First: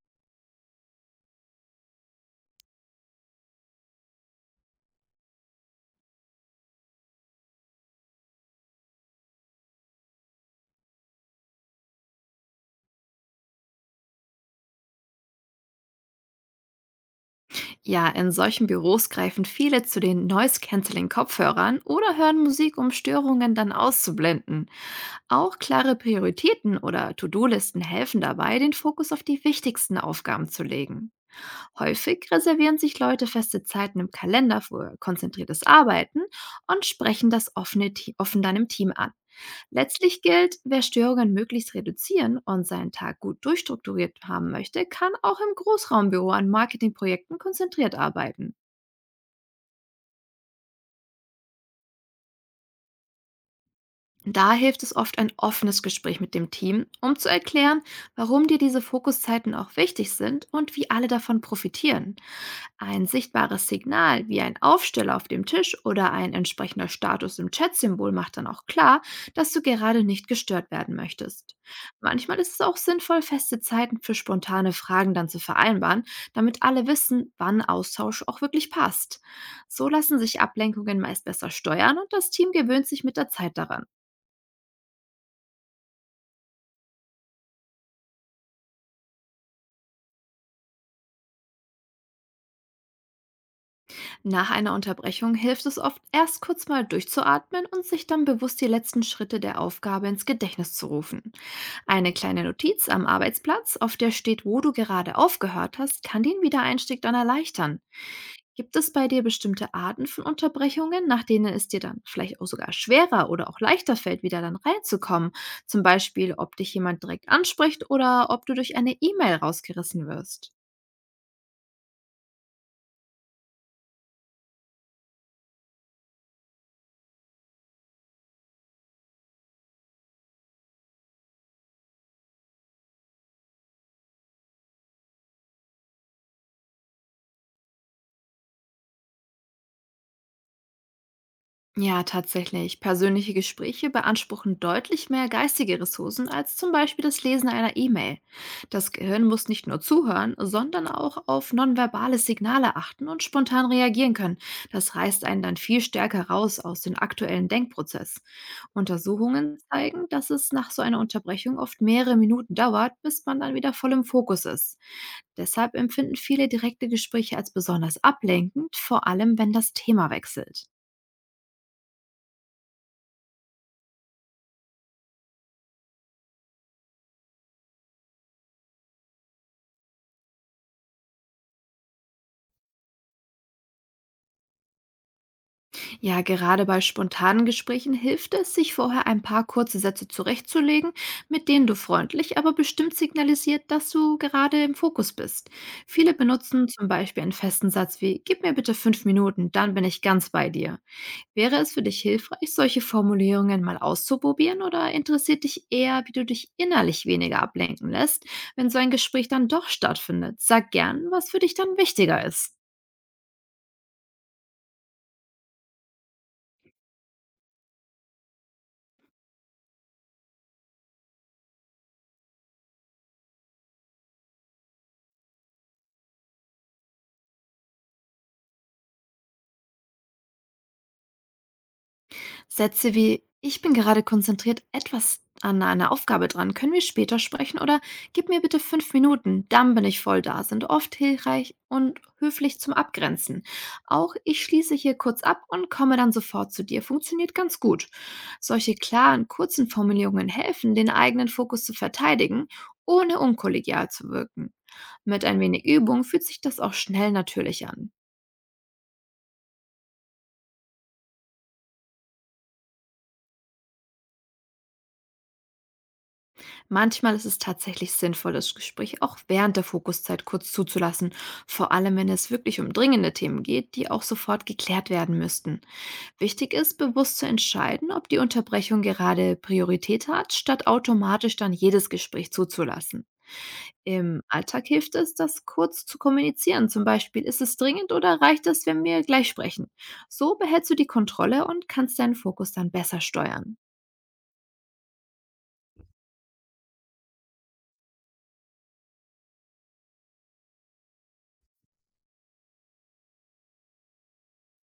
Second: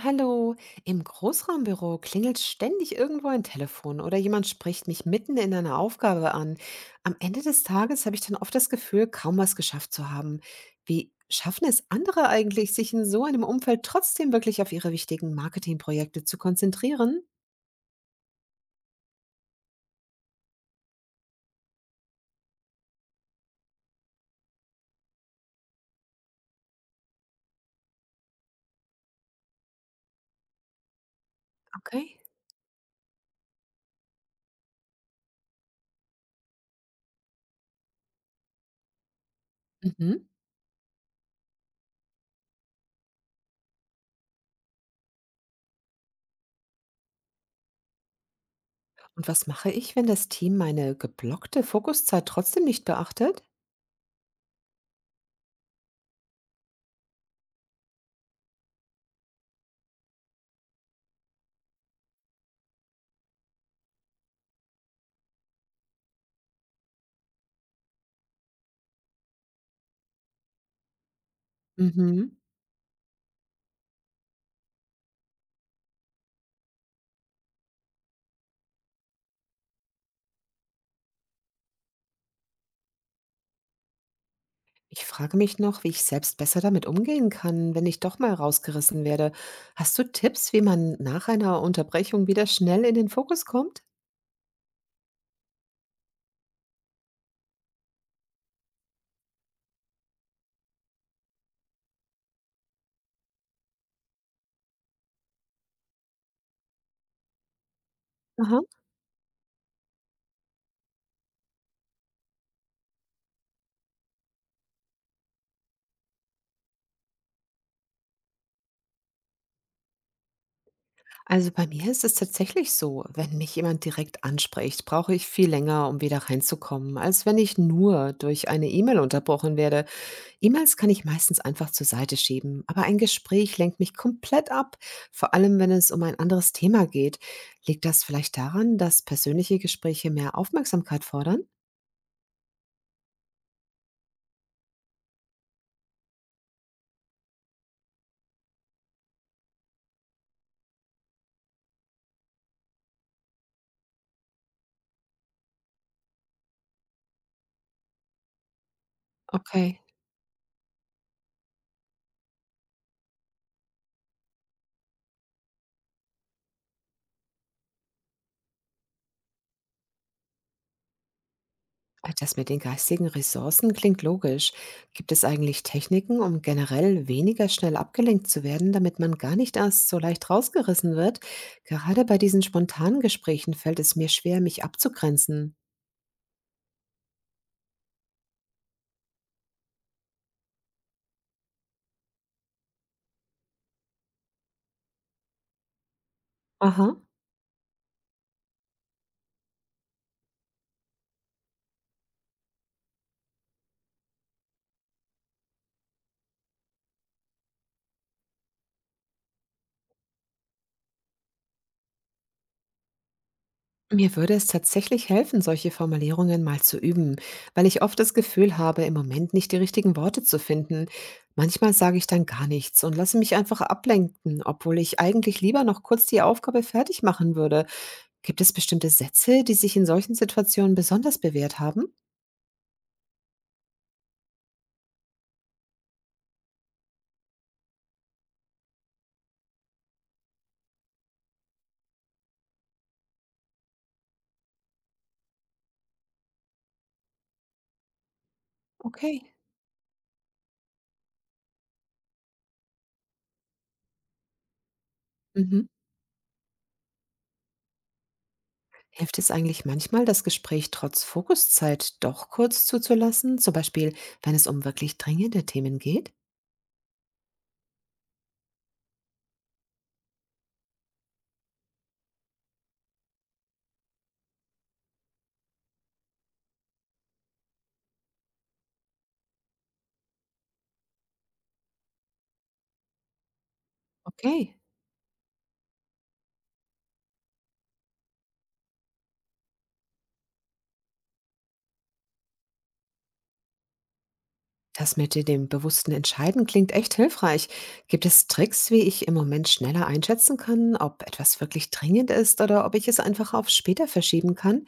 Hallo, im Großraumbüro klingelt ständig irgendwo ein Telefon oder jemand spricht mich mitten in einer Aufgabe an. Am Ende des Tages habe ich dann oft das Gefühl, kaum was geschafft zu haben. Wie schaffen es andere eigentlich, sich in so einem Umfeld trotzdem wirklich auf ihre wichtigen Marketingprojekte zu konzentrieren? Ja, in solchen Büros greifen viele zu den Noise-Canceling-Kopfhörern oder hören Musik, um Störungen dann auszublenden. Auch klare Prioritäten oder To-Do-Listen helfen dabei, den Fokus auf die wichtigsten Aufgaben zu legen. Okay. Häufig reservieren sich Leute feste Zeiten im Kalender für konzentriertes Arbeiten und sprechen das offen dann im Team an. Letztlich Mhm. gilt, wer Störungen möglichst reduzieren und seinen Tag gut durchstrukturiert haben möchte, kann auch im Großraumbüro an Marketingprojekten konzentriert arbeiten. Und was mache ich, wenn das Team meine geblockte Fokuszeit trotzdem nicht beachtet? Da hilft es oft ein offenes Gespräch mit dem Team, um zu erklären, warum dir diese Fokuszeiten auch wichtig sind und wie alle davon profitieren. Ein sichtbares Signal wie ein Aufsteller auf dem Tisch oder ein entsprechender Status im Chat-Symbol, macht dann auch klar, dass du gerade nicht gestört werden möchtest. Manchmal Mhm. ist es auch sinnvoll, feste Zeiten für spontane Fragen dann zu vereinbaren, damit alle wissen, wann Austausch auch wirklich passt. So lassen sich Ablenkungen meist besser steuern und das Team gewöhnt sich mit der Zeit daran. Ich frage mich noch, wie ich selbst besser damit umgehen kann, wenn ich doch mal rausgerissen werde. Hast du Tipps, wie man nach einer Unterbrechung wieder schnell in den Fokus kommt? Nach einer Unterbrechung hilft es oft, erst kurz mal durchzuatmen und sich dann bewusst die letzten Schritte der Aufgabe ins Gedächtnis zu rufen. Eine kleine Notiz am Arbeitsplatz, auf der steht, wo du gerade aufgehört hast, kann den Wiedereinstieg dann erleichtern. Aha. Gibt es bei dir bestimmte Arten von Unterbrechungen, nach denen es dir dann vielleicht auch sogar schwerer oder auch leichter fällt, wieder dann reinzukommen? Zum Beispiel, ob dich jemand direkt anspricht oder ob du durch eine E-Mail rausgerissen wirst. Also bei mir ist es tatsächlich so, wenn mich jemand direkt anspricht, brauche ich viel länger, um wieder reinzukommen, als wenn ich nur durch eine E-Mail unterbrochen werde. E-Mails kann ich meistens einfach zur Seite schieben, aber ein Gespräch lenkt mich komplett ab, vor allem wenn es um ein anderes Thema geht. Liegt das vielleicht daran, dass persönliche Gespräche mehr Aufmerksamkeit fordern? Ja, tatsächlich. Persönliche Gespräche beanspruchen deutlich mehr geistige Ressourcen als zum Beispiel das Lesen einer E-Mail. Das Gehirn muss nicht nur zuhören, sondern auch auf nonverbale Signale achten und spontan reagieren können. Das reißt einen dann viel stärker raus aus dem aktuellen Denkprozess. Untersuchungen Okay. zeigen, dass es nach so einer Unterbrechung oft mehrere Minuten dauert, bis man dann wieder voll im Fokus ist. Deshalb empfinden viele direkte Gespräche als besonders ablenkend, vor allem wenn das Thema wechselt. Ah, das mit den geistigen Ressourcen klingt logisch. Gibt es eigentlich Techniken, um generell weniger schnell abgelenkt zu werden, damit man gar nicht erst so leicht rausgerissen wird? Gerade bei diesen spontanen Gesprächen fällt es mir schwer, mich abzugrenzen. Ja, gerade bei spontanen Gesprächen hilft es, sich vorher ein paar kurze Sätze zurechtzulegen, mit denen du freundlich, aber bestimmt signalisiert, dass du gerade im Fokus bist. Viele benutzen zum Aha. Beispiel einen festen Satz wie „Gib mir bitte 5 Minuten, dann bin ich ganz bei dir“. Wäre es für dich hilfreich, solche Formulierungen mal auszuprobieren oder interessiert dich eher, wie du dich innerlich weniger ablenken lässt, wenn so ein Gespräch dann doch stattfindet? Sag gern, was für dich dann wichtiger ist. Mir würde es tatsächlich helfen, solche Formulierungen mal zu üben, weil ich oft das Gefühl habe, im Moment nicht die richtigen Worte zu finden. Manchmal sage ich dann gar nichts und lasse mich einfach ablenken, obwohl ich eigentlich lieber noch kurz die Aufgabe fertig machen würde. Gibt es bestimmte Sätze, die sich in solchen Situationen besonders bewährt haben? Sätze wie „Ich bin gerade konzentriert etwas an einer Aufgabe dran. Können wir später sprechen?“ oder „Gib mir bitte 5 Minuten, dann bin ich voll da“, sind oft hilfreich und höflich zum Abgrenzen. Auch „Ich schließe hier kurz ab und komme dann sofort zu dir“ funktioniert ganz gut. Solche Okay. klaren, kurzen Formulierungen helfen, den eigenen Fokus zu verteidigen, ohne unkollegial zu wirken. Mit ein wenig Mhm. Übung fühlt sich das auch schnell natürlich an. Hilft es eigentlich manchmal, das Gespräch trotz Fokuszeit doch kurz zuzulassen, zum Beispiel wenn es um wirklich dringende Themen geht? Manchmal ist es tatsächlich sinnvoll, das Gespräch auch während der Fokuszeit kurz zuzulassen, vor allem wenn es wirklich um dringende Themen geht, die auch sofort geklärt werden müssten. Wichtig ist, bewusst zu entscheiden, ob die Unterbrechung gerade Priorität hat, statt automatisch dann jedes Gespräch zuzulassen. Im Okay. Alltag hilft es, das kurz zu kommunizieren. Zum Beispiel, ist es dringend oder reicht es, wenn wir gleich sprechen? So behältst du die Kontrolle und kannst deinen Fokus dann besser steuern. Das mit dem bewussten Entscheiden klingt echt hilfreich. Gibt es Tricks, wie ich im Moment schneller einschätzen kann, ob etwas wirklich dringend ist oder ob ich es einfach auf später verschieben kann?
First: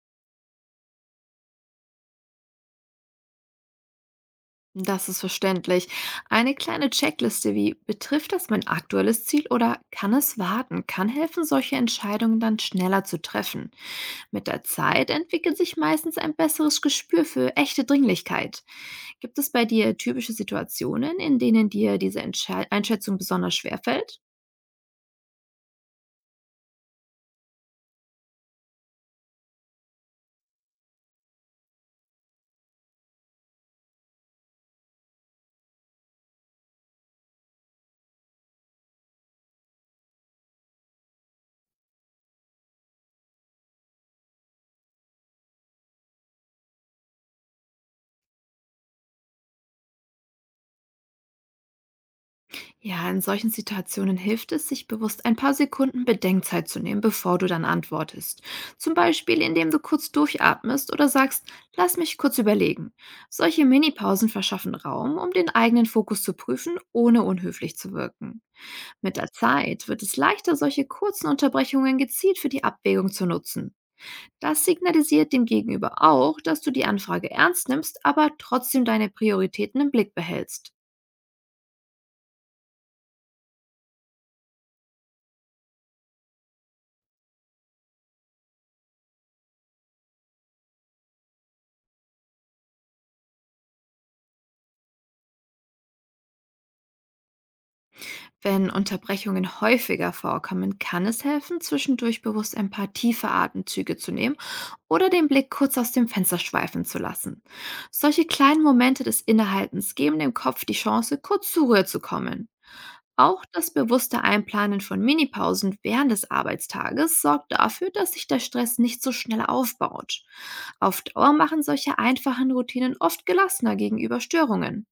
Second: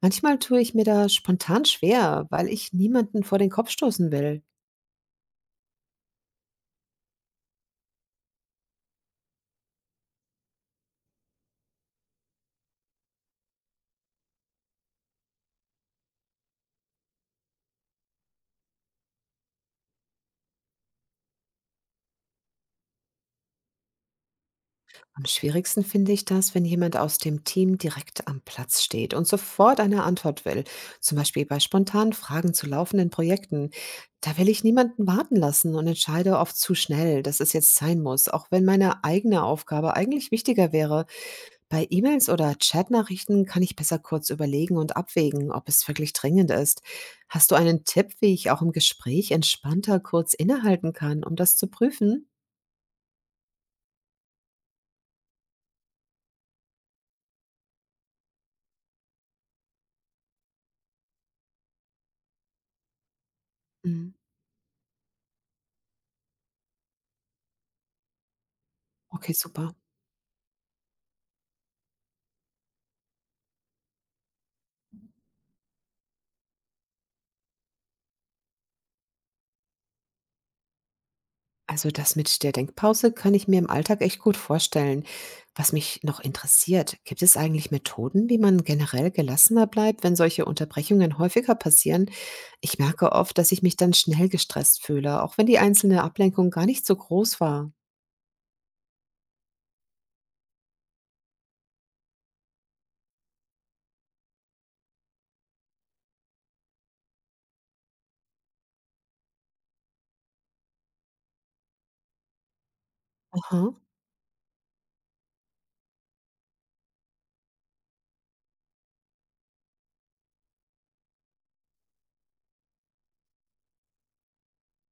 Manchmal tue ich mir da spontan schwer, weil ich niemanden vor den Kopf stoßen will. Das ist verständlich. Eine kleine Checkliste wie „betrifft das mein aktuelles Ziel oder kann es warten“, kann helfen, solche Entscheidungen dann schneller zu treffen. Mit der Zeit entwickelt sich meistens ein besseres Gespür für echte Dringlichkeit. Gibt es bei dir typische Situationen, in denen dir diese Entsche Einschätzung besonders schwer fällt? Am schwierigsten finde ich das, wenn jemand aus dem Team direkt am Platz steht und sofort eine Antwort will. Zum Beispiel bei spontanen Fragen zu laufenden Projekten. Da will ich niemanden warten lassen und entscheide oft zu schnell, dass es jetzt sein muss, auch wenn meine eigene Aufgabe eigentlich wichtiger wäre. Bei E-Mails oder Chatnachrichten kann ich besser kurz überlegen und abwägen, ob es wirklich dringend ist. Hast du einen Tipp, wie ich auch im Gespräch entspannter kurz innehalten kann, um das zu prüfen? Ja, in solchen Situationen hilft es, sich bewusst ein paar Sekunden Bedenkzeit zu nehmen, bevor du dann antwortest. Zum Beispiel, indem du kurz durchatmest oder sagst, lass mich kurz überlegen. Solche Mhm. Minipausen verschaffen Raum, um den eigenen Fokus zu prüfen, ohne unhöflich zu wirken. Mit der Okay, super. Zeit wird es leichter, solche kurzen Unterbrechungen gezielt für die Abwägung zu nutzen. Das signalisiert dem Gegenüber auch, dass du die Anfrage ernst nimmst, aber trotzdem deine Prioritäten im Blick behältst. Also das mit der Denkpause kann ich mir im Alltag echt gut vorstellen. Was mich noch interessiert, gibt es eigentlich Methoden, wie man generell gelassener bleibt, wenn solche Unterbrechungen häufiger passieren? Ich merke oft, dass ich mich dann schnell gestresst fühle, auch wenn die einzelne Ablenkung gar nicht so groß war. Wenn Unterbrechungen häufiger vorkommen, kann es helfen, zwischendurch bewusst ein paar tiefe Atemzüge zu nehmen oder den Blick kurz aus dem Fenster schweifen zu lassen. Solche kleinen Momente des Innehaltens geben dem Kopf die Chance, kurz zur Ruhe zu kommen. Auch das Aha. bewusste Einplanen von Minipausen während des Arbeitstages sorgt dafür, dass sich der Stress nicht so schnell aufbaut. Auf Dauer machen solche einfachen Routinen oft gelassener gegenüber Störungen.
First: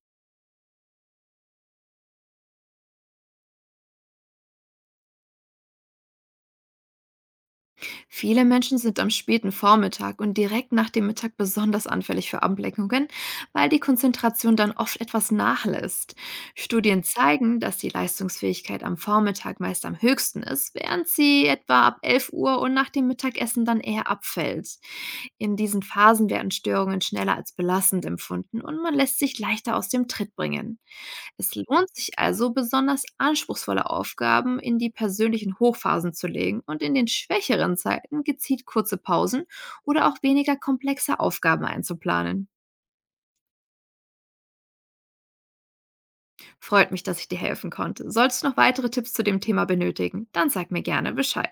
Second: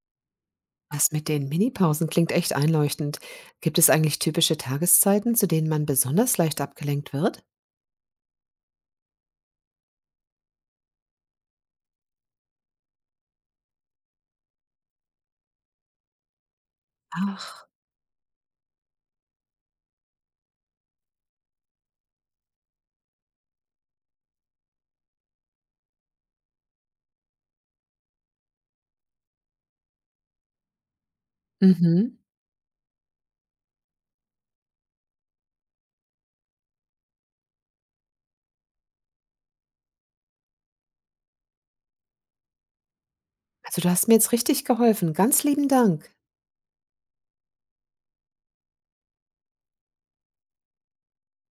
Das mit den Minipausen klingt echt einleuchtend. Gibt es eigentlich typische Tageszeiten, zu denen man besonders leicht abgelenkt wird? Viele Menschen sind am späten Vormittag und direkt nach dem Mittag besonders anfällig für Ablenkungen, weil die Konzentration dann oft etwas nachlässt. Studien zeigen, Ach. dass die Leistungsfähigkeit am Vormittag meist am höchsten ist, während sie etwa ab 11 Uhr und nach dem Mittagessen dann eher abfällt. In diesen Phasen werden Störungen schneller als belastend empfunden und man lässt sich leichter aus dem Tritt bringen. Es lohnt sich Mhm. also, besonders anspruchsvolle Aufgaben in die persönlichen Hochphasen zu legen und in den schwächeren Zeiten gezielt kurze Pausen oder auch weniger komplexe Aufgaben einzuplanen. Also du hast mir jetzt richtig geholfen. Ganz lieben Dank. Freut mich, dass ich dir helfen konnte. Sollst du noch weitere Tipps zu dem Thema benötigen, dann sag mir gerne Bescheid.